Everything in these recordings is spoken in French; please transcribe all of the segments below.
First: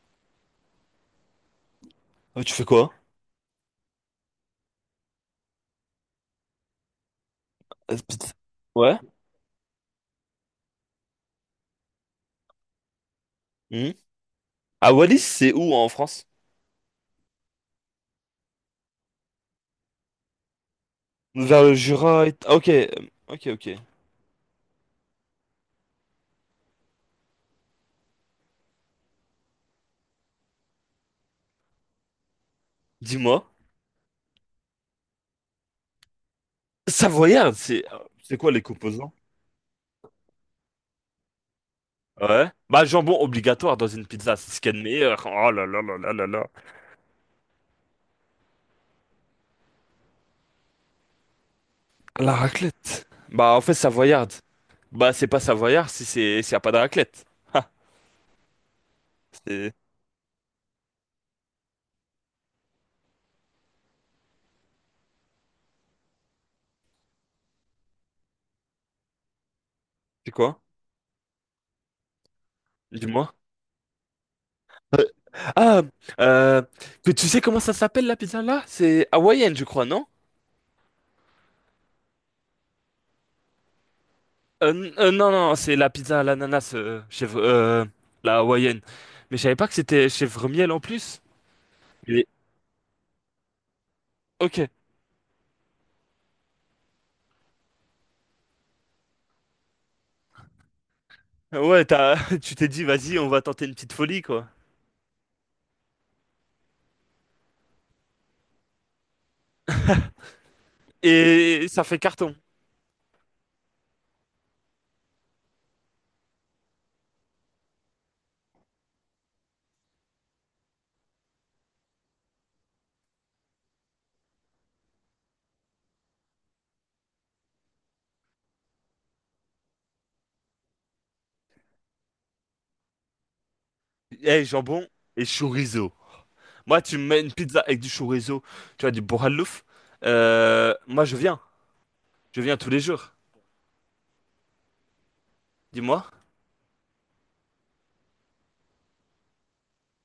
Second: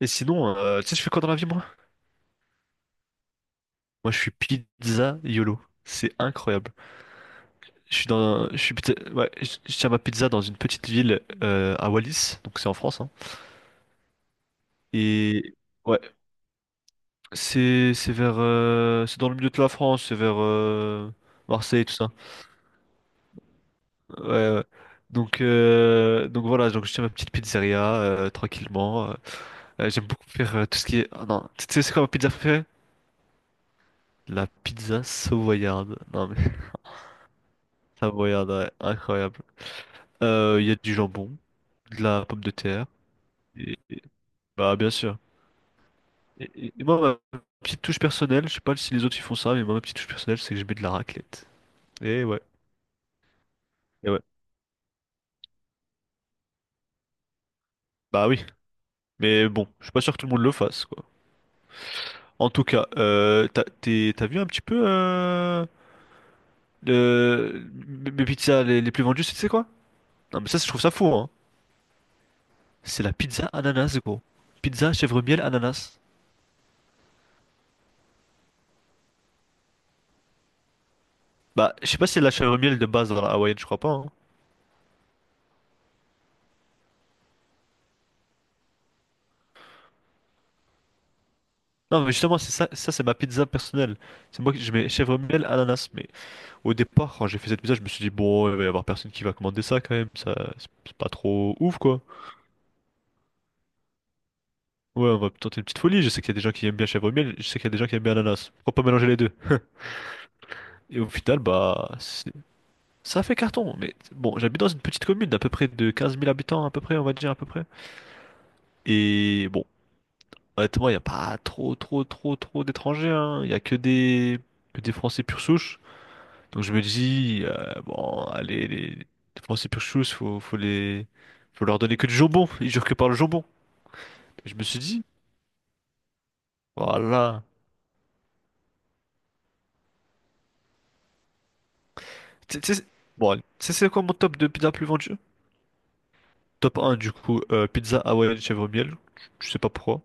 Et sinon, tu sais, je fais quoi dans la vie, moi? Tu fais quoi? Moi, je suis pizza YOLO. C'est incroyable. Euh, Je suis p'tit- dans, je suis pizza- Ouais. ouais, je tiens ma pizza dans une petite ville à Wallis, donc c'est en France, hein. Mhm. À Wallis, c'est Et où en ouais, France? c'est vers, c'est dans le milieu de la France, c'est vers Vers le Marseille, tout ça. Jura et... Ah, ok, ok, ok. Ouais, ouais. Donc voilà, donc je tiens ma petite pizzeria tranquillement. J'aime beaucoup faire tout ce qui est. Ah non, tu sais, c'est quoi ma pizza préférée? Dis-moi. La pizza savoyarde. Non mais Savoyarde, c'est... C'est savoyarde, quoi les ouais, composants? incroyable. Il y a du jambon, de la pomme Ouais. de Bah, terre, jambon obligatoire et, dans et- une pizza, c'est ce qu'il y bah a de bien sûr. meilleur. Oh là là là là là là. Et moi, ma petite touche personnelle, je sais pas si les autres ils font ça, mais moi, ma petite touche personnelle, c'est que je mets de la raclette. Et La ouais, raclette. Bah, en fait, et ouais. savoyarde. Bah, c'est pas savoyard si c'est s'il y a pas de raclette. Bah oui, mais bon, C'est... je suis pas sûr que tout le monde le fasse, quoi. En tout cas, t'as vu un petit peu le- mes pizzas les plus vendues, tu sais quoi? C'est Non, mais ça, quoi? je trouve ça fou, hein. C'est la Dis-moi. pizza ananas, gros. Pizza chèvre miel Ah, ananas. euh, que tu sais comment ça s'appelle la pizza là? C'est hawaïenne, je crois, non? Bah, je sais pas si c'est la chèvre miel de base dans la hawaïenne, je crois pas, hein. Non, non, c'est la pizza à l'ananas, chef, la hawaïenne. Mais je savais pas que c'était chèvre miel en plus. Non, mais Et- justement, c'est ça, ça c'est ma pizza personnelle. C'est moi qui Ok. je mets chèvre miel, ananas. Mais au départ, quand j'ai fait cette pizza, je me suis dit, bon, il va y avoir personne qui va commander ça quand même. Ça, c'est pas trop ouf, Ouais, quoi. Tu t'es dit, vas-y, on va tenter une petite folie, quoi. Ouais, on va tenter une petite folie. Je sais qu'il y a des gens qui aiment bien chèvre miel, je sais qu'il y a des gens qui aiment bien ananas. Pourquoi pas mélanger les deux? Et au final, Et ça bah, fait carton. ça a fait carton. Mais bon, j'habite dans une petite commune d'à peu près de 15 000 habitants, à peu près, on va dire, à peu près. Et bon, honnêtement, il n'y a pas trop, trop, trop, trop d'étrangers, hein. Il n'y a que des Français pure souche. Donc je me dis, bon, allez, les Français pure chose, faut leur donner que du jambon. Ils jurent que par le jambon. Eh, Et je me suis jambon dit, et chorizo. Moi, tu me mets une voilà. pizza avec du chorizo, tu vois, du bourralouf. Moi, je viens. Je viens Tu tous tu les sais, jours. bon, allez. Tu sais c'est quoi mon top de pizza plus vendue? Dis-moi. Top un du coup, pizza hawaïenne chèvre miel. Je sais pas pourquoi.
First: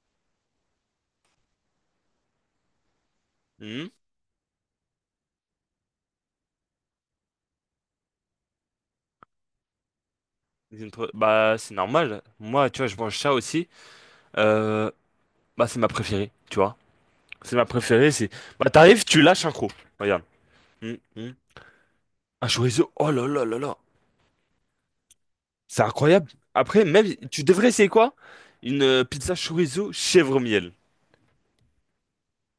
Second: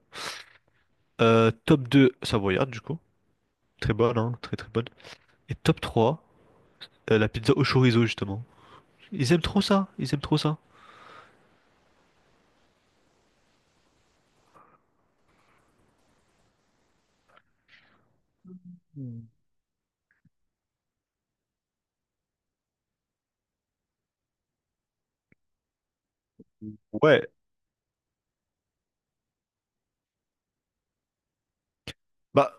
Top 2 savoyarde, du coup. Hmm. Très bonne, hein, très très bonne. Et top 3 la pizza au chorizo, justement. Ils aiment trop ça, ils aiment trop ça. Bah, c'est normal. Moi, tu vois, je mange ça aussi. Euh, Bah, c'est ma préférée, tu vois. C'est ma préférée, c'est... Bah, t'arrives, Hmm. tu lâches un croc. Regarde. Hum, hum. Un chorizo, oh là là là là. C'est incroyable. Après, même, Ouais, tu devrais essayer quoi? Une pizza chorizo chèvre miel. bah,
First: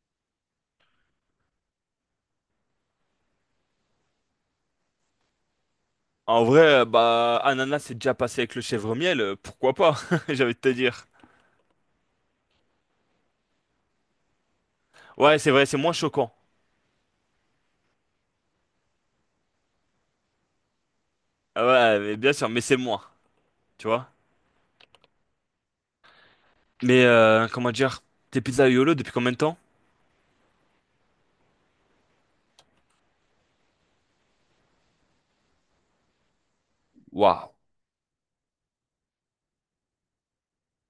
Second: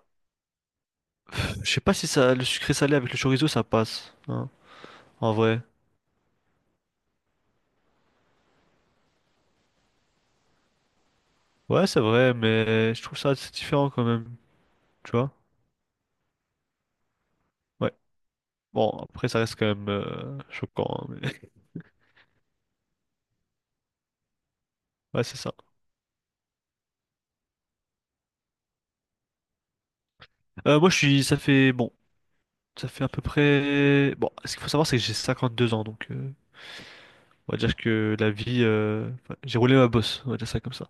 je sais pas si ça, le sucré salé avec le chorizo, ça passe, hein, en vrai. En vrai, bah, ananas, c'est déjà passé avec le chèvre miel, pourquoi pas? J'avais envie de te dire. Ouais, c'est vrai, mais je trouve ça assez différent quand même, tu vois? Ouais, c'est vrai, c'est moins choquant. Ouais. Bon, après, ça reste quand même choquant, hein, mais... Ah, ouais, mais bien sûr, mais c'est moins, tu vois? Ouais, c'est ça. Mais, comment dire? Tes pizzas YOLO depuis combien de temps? Moi, je suis... Ça fait... Bon, ça fait à peu près... Bon, ce qu'il faut savoir, c'est que j'ai 52 ans, donc... Waouh. on va dire que la vie... enfin, j'ai roulé ma bosse, on va dire ça comme ça.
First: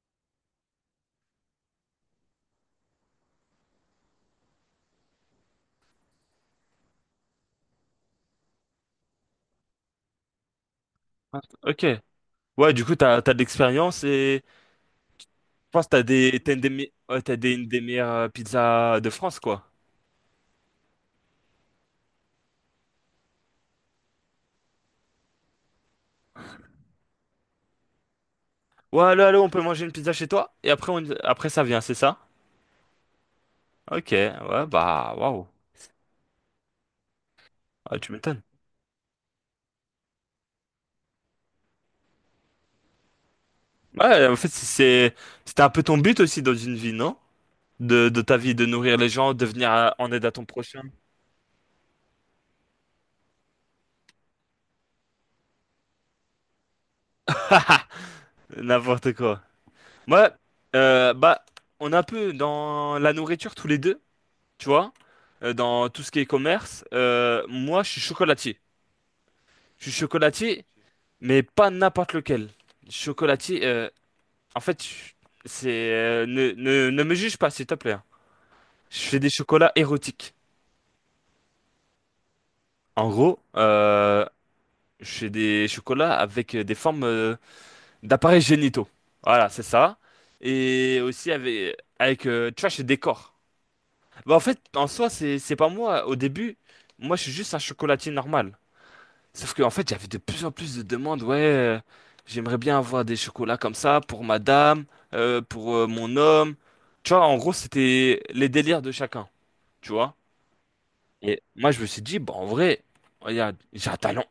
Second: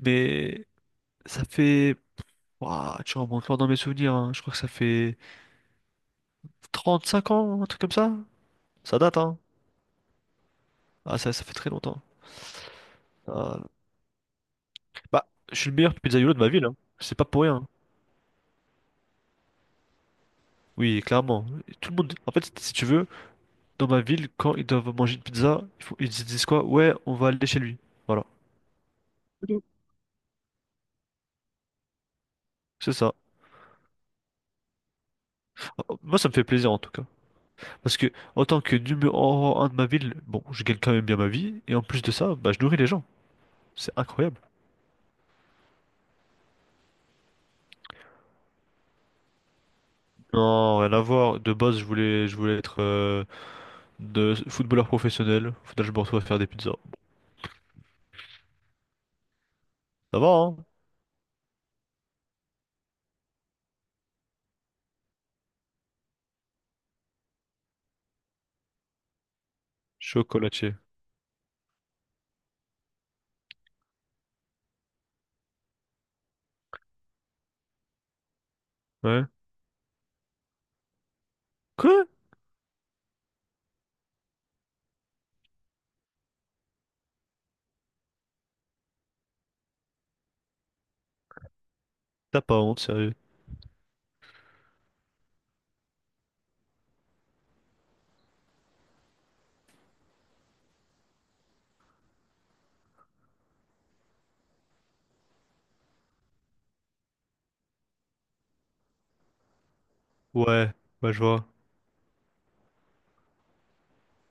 Mais ça fait... Ouah, tu remontes loin dans mes souvenirs, hein. Je crois que ça fait 35 ans, un truc comme ça. Ça date, hein. Ah, ça fait très Ok. longtemps. Ouais, du coup, t'as de Ah, l'expérience et bah, je suis le pense que meilleur t'as pizzaïolo de des, ma t'as une ville, des, hein. me- C'est ouais, pas pour rien. une des meilleures pizzas de France, quoi. Oui, clairement. Tout le monde. En fait, si tu veux, dans ma ville, quand ils doivent manger une pizza, ils se disent quoi? Ouais, on va aller chez lui. Voilà. Ouais, allô, allô, on peut Mm. manger une pizza chez toi? Et après, après ça vient, c'est ça? C'est ça. Ok, ouais, bah, waouh. Moi, ça me fait plaisir en tout cas. Parce Ah, que, tu m'étonnes. en tant que numéro un de ma ville, bon, je gagne quand même bien ma vie. Et en plus de ça, bah, je nourris les gens. C'est Ouais, en incroyable. fait, c'était un peu ton but aussi dans une vie, non? De ta vie, de nourrir les gens, de venir en aide à ton Non, prochain, rien à voir. De base, je voulais être de footballeur professionnel. Faudrait que je me retrouve à faire des pizzas. n'importe quoi. Ça va, Moi, hein? Bah, on est un peu dans la nourriture tous les deux, tu vois, dans tout ce qui est commerce. Moi, je suis chocolatier. Je suis chocolatier Chocolatier. mais pas n'importe lequel. Chocolatier, en fait, c'est ne me juge pas, s'il te plaît, hein. Je fais Ouais. des chocolats érotiques. Quoi? En gros, je fais des chocolats avec des formes d'appareils génitaux. Voilà, c'est ça. Et aussi avec, avec T'as euh, pas tu vois, je honte, fais des sérieux? corps. Bah, en fait, en soi, c'est pas moi. Au début, moi, je suis juste un chocolatier normal. Sauf qu'en fait, j'avais de plus en plus de demandes. Ouais, j'aimerais bien avoir des chocolats comme ça pour madame, pour mon homme. Tu vois, en gros, c'était les délires de chacun. Tu vois? Ouais. Bah, je Et vois. moi, je me suis dit, bah, en vrai, regarde, j'ai un talent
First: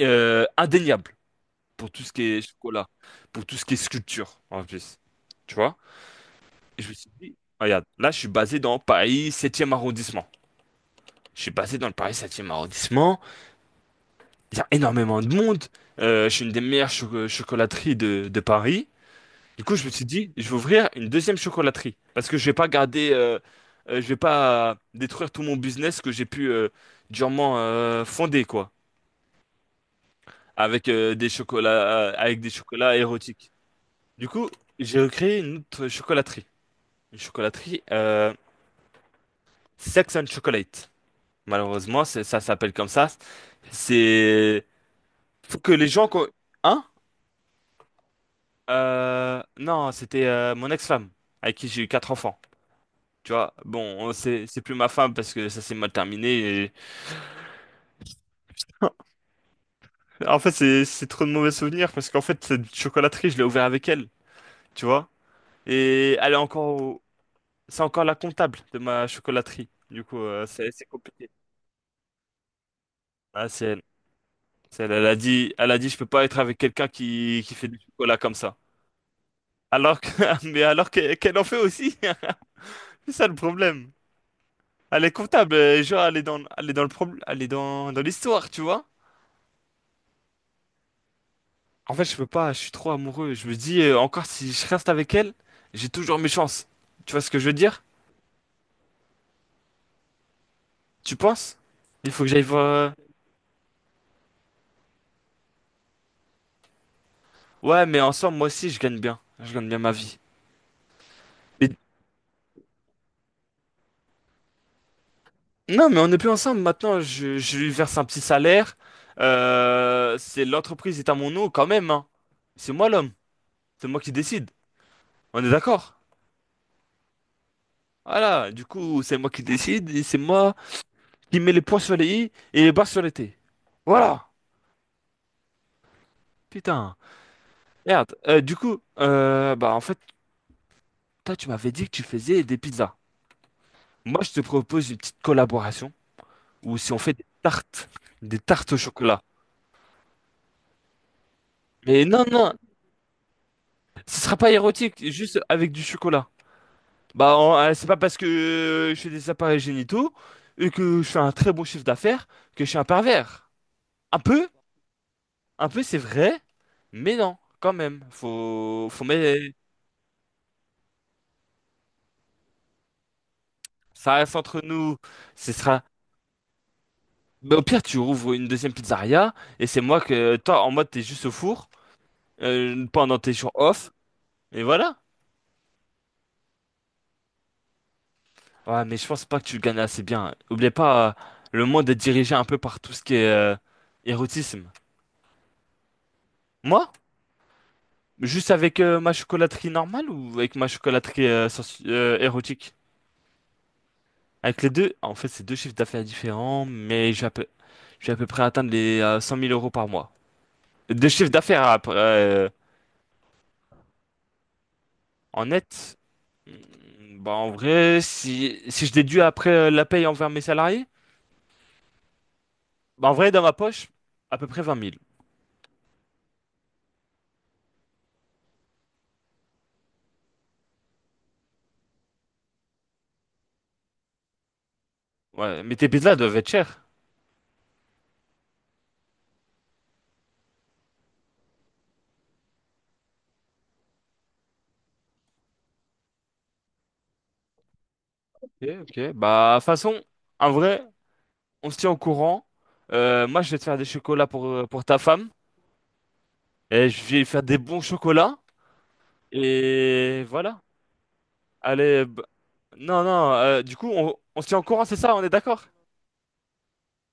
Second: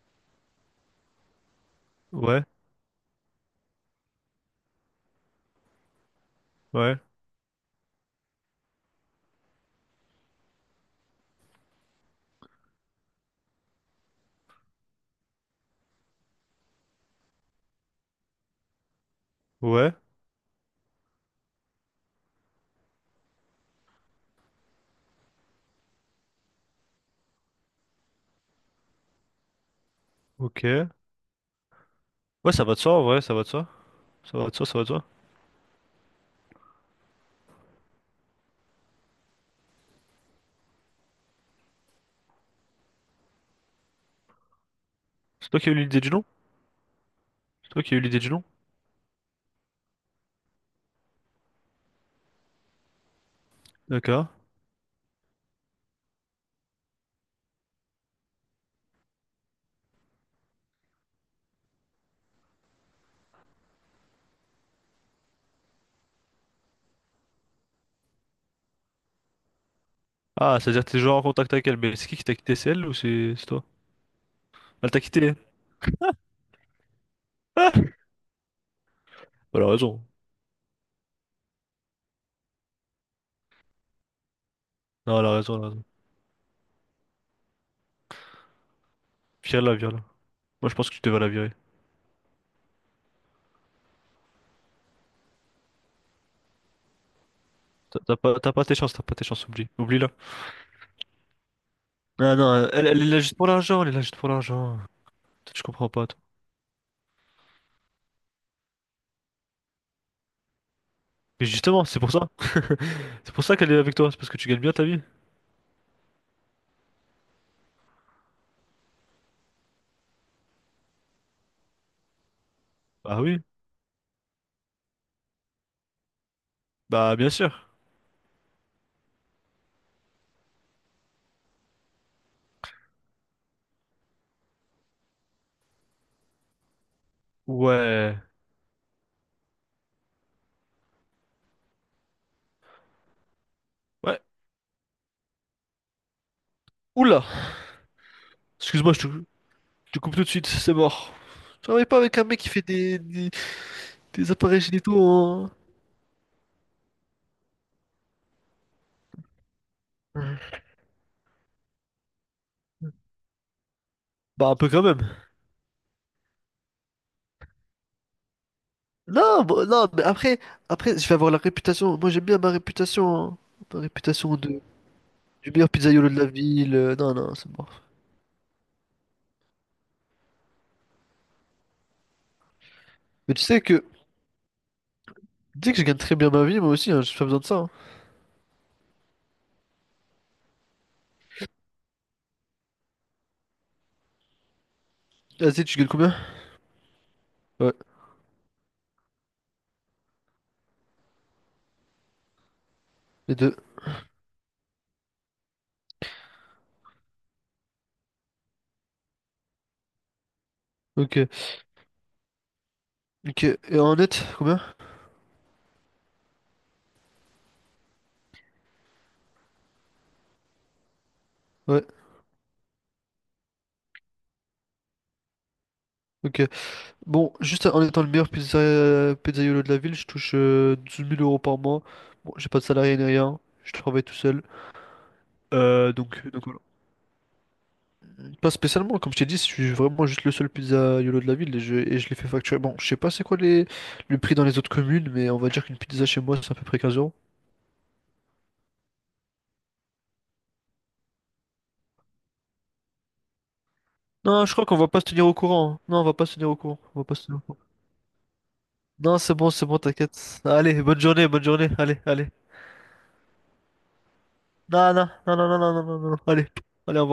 indéniable pour tout ce qui est Ouais. chocolat, pour tout ce qui est sculpture, en plus. Tu vois? Et je me Ouais. suis dit, regarde, là, je suis basé dans Paris 7e arrondissement. Je suis basé dans le Paris 7e arrondissement. Il y a énormément de monde. Je suis une des meilleures chocolateries de Paris. Du coup, je me Ouais. suis dit, je vais ouvrir une deuxième chocolaterie. Parce que je vais pas garder, je vais pas détruire tout mon business que j'ai pu durement fonder, quoi. Avec Ok. Des chocolats, avec des Ouais, ça va de soi, chocolats en vrai, ça va de érotiques. soi. Du Ça coup, va de soi, ça va de j'ai soi. recréé une autre chocolaterie. Une chocolaterie Sex and Chocolate. Malheureusement, ça s'appelle comme ça. C'est... C'est Faut toi qui que as eu les l'idée gens... du nom? Hein? C'est toi qui as eu l'idée du nom? Non, c'était mon ex-femme, avec qui j'ai eu quatre enfants. Tu vois, bon, D'accord. c'est plus ma femme parce que ça s'est mal terminé. En fait, c'est trop de mauvais souvenirs parce qu'en fait, cette chocolaterie, je l'ai ouverte avec elle, tu vois. Et elle est encore, c'est encore la comptable de ma chocolaterie. Du coup, Ah, c'est c'est-à-dire que t'es toujours en compliqué. contact avec elle, mais c'est qui t'a quitté? C'est elle ou c'est Ah, toi? c'est elle. C'est Elle elle. t'a Elle a quitté? dit, elle a dit, je peux pas être avec quelqu'un qui fait Ah! du chocolat comme ça. Bah, elle a Alors raison. que, mais qu'elle en fait aussi. C'est ça le problème. Elle est Non, elle a comptable, raison, elle a raison. genre elle est dans le problème, elle est dans l'histoire, tu vois. Vire-la, vire-la. Moi, je pense que tu devais la virer. En fait, je peux pas, je suis trop amoureux. Je me dis, encore si je reste avec elle, j'ai toujours mes chances. Tu vois ce que je veux dire? T'as pas, t'as pas tes chances, t'as pas tes chances, oublie. Oublie-la. Tu penses? Il faut que Non, j'aille voir. non, elle, elle est là juste pour l'argent, elle est là juste pour l'argent. Toi, tu comprends pas, toi. Ouais, mais ensemble, moi aussi, je gagne bien. Je gagne bien ma vie. Mais Mais- justement, c'est pour ça. C'est pour ça qu'elle est avec toi, c'est parce que tu gagnes bien ta vie. Non, mais on n'est plus ensemble maintenant. Je lui verse un petit salaire. C'est L'entreprise est à mon nom quand même, hein. C'est moi l'homme. Bah oui. C'est moi qui décide. On est d'accord? Bah, bien sûr. Voilà. Du coup, c'est moi qui décide et c'est moi qui met les points sur les i et les bas sur les t. Voilà. Putain. Merde. Ouais. Du coup, bah en fait, toi, tu m'avais dit que tu faisais des pizzas. Moi, Ouais. je te propose une petite collaboration où si on fait Oula! Des tartes au Excuse-moi, je touche. chocolat. Tu coupes tout de suite, c'est mort. Je travaille pas Mais avec non, un mec non, qui fait des, des, ce des sera pas appareils génitaux érotique, juste en... avec du chocolat. Bah, c'est pas parce que je fais des appareils génitaux et que je fais un très bon chiffre d'affaires que je suis un pervers. Un peu, Bah un peu quand même. un peu, c'est vrai, mais non, quand même. Faut mettre. Non, bon, non, mais après, je vais avoir la réputation. Moi j'aime bien ma réputation, hein. Ma Ça reste réputation entre de nous. Ce du meilleur sera. pizzaïolo de la ville. Non, non, c'est Mais au mort. pire, tu rouvres une deuxième pizzeria et c'est moi que toi en mode t'es juste au four pendant tes Mais tu jours sais que. off et voilà. Tu sais que je gagne très bien ma vie, moi aussi, hein, j'ai pas besoin de ça, hein. Ouais, mais je pense pas que tu le gagnes assez bien. Oublie pas, le monde est dirigé un peu par tout ce qui est érotisme. Vas-y, tu gagnes combien? Moi, Ouais, juste avec ma chocolaterie normale ou avec ma chocolaterie érotique? les deux. Avec les deux, en fait, c'est deux chiffres d'affaires différents, mais je vais à peu près atteindre les 100 000 euros par mois. Deux Ok. chiffres d'affaires après, Ok. Et en net, combien? en net. Hmm, bah en vrai, si je déduis après la paye envers mes salariés, Ouais, bah en vrai, dans ma poche, à peu près 20 000. ok. Bon, juste en étant le meilleur pizzaiolo de la ville, je touche 12 000 euros par mois. Bon, j'ai pas de salarié ni rien, je travaille tout seul. Ouais, mais tes pizzas donc, doivent donc être voilà. chères. Pas spécialement, comme je t'ai dit, je suis vraiment juste le seul pizzaiolo de la ville et je les fais facturer. Bon, je sais pas c'est quoi le prix dans les autres communes, mais on va dire qu'une pizza chez moi, c'est à peu près 15 euros. Ok, ok. Bah, de toute façon, en vrai, on se tient au courant. Moi, je vais te faire des chocolats Non, je crois qu'on pour va ta pas se tenir femme. au courant, hein. Non, on va pas se tenir au courant. Et On je va pas vais lui se tenir au faire des courant. bons chocolats. Non, c'est bon, Et t'inquiète. voilà. Allez, bonne journée, bonne journée. Allez, Allez, allez. non, non, du coup, on se tient au courant, Non, c'est non, ça? On est non, non, non, d'accord? non, non, non, non. Allez, allez, au revoir.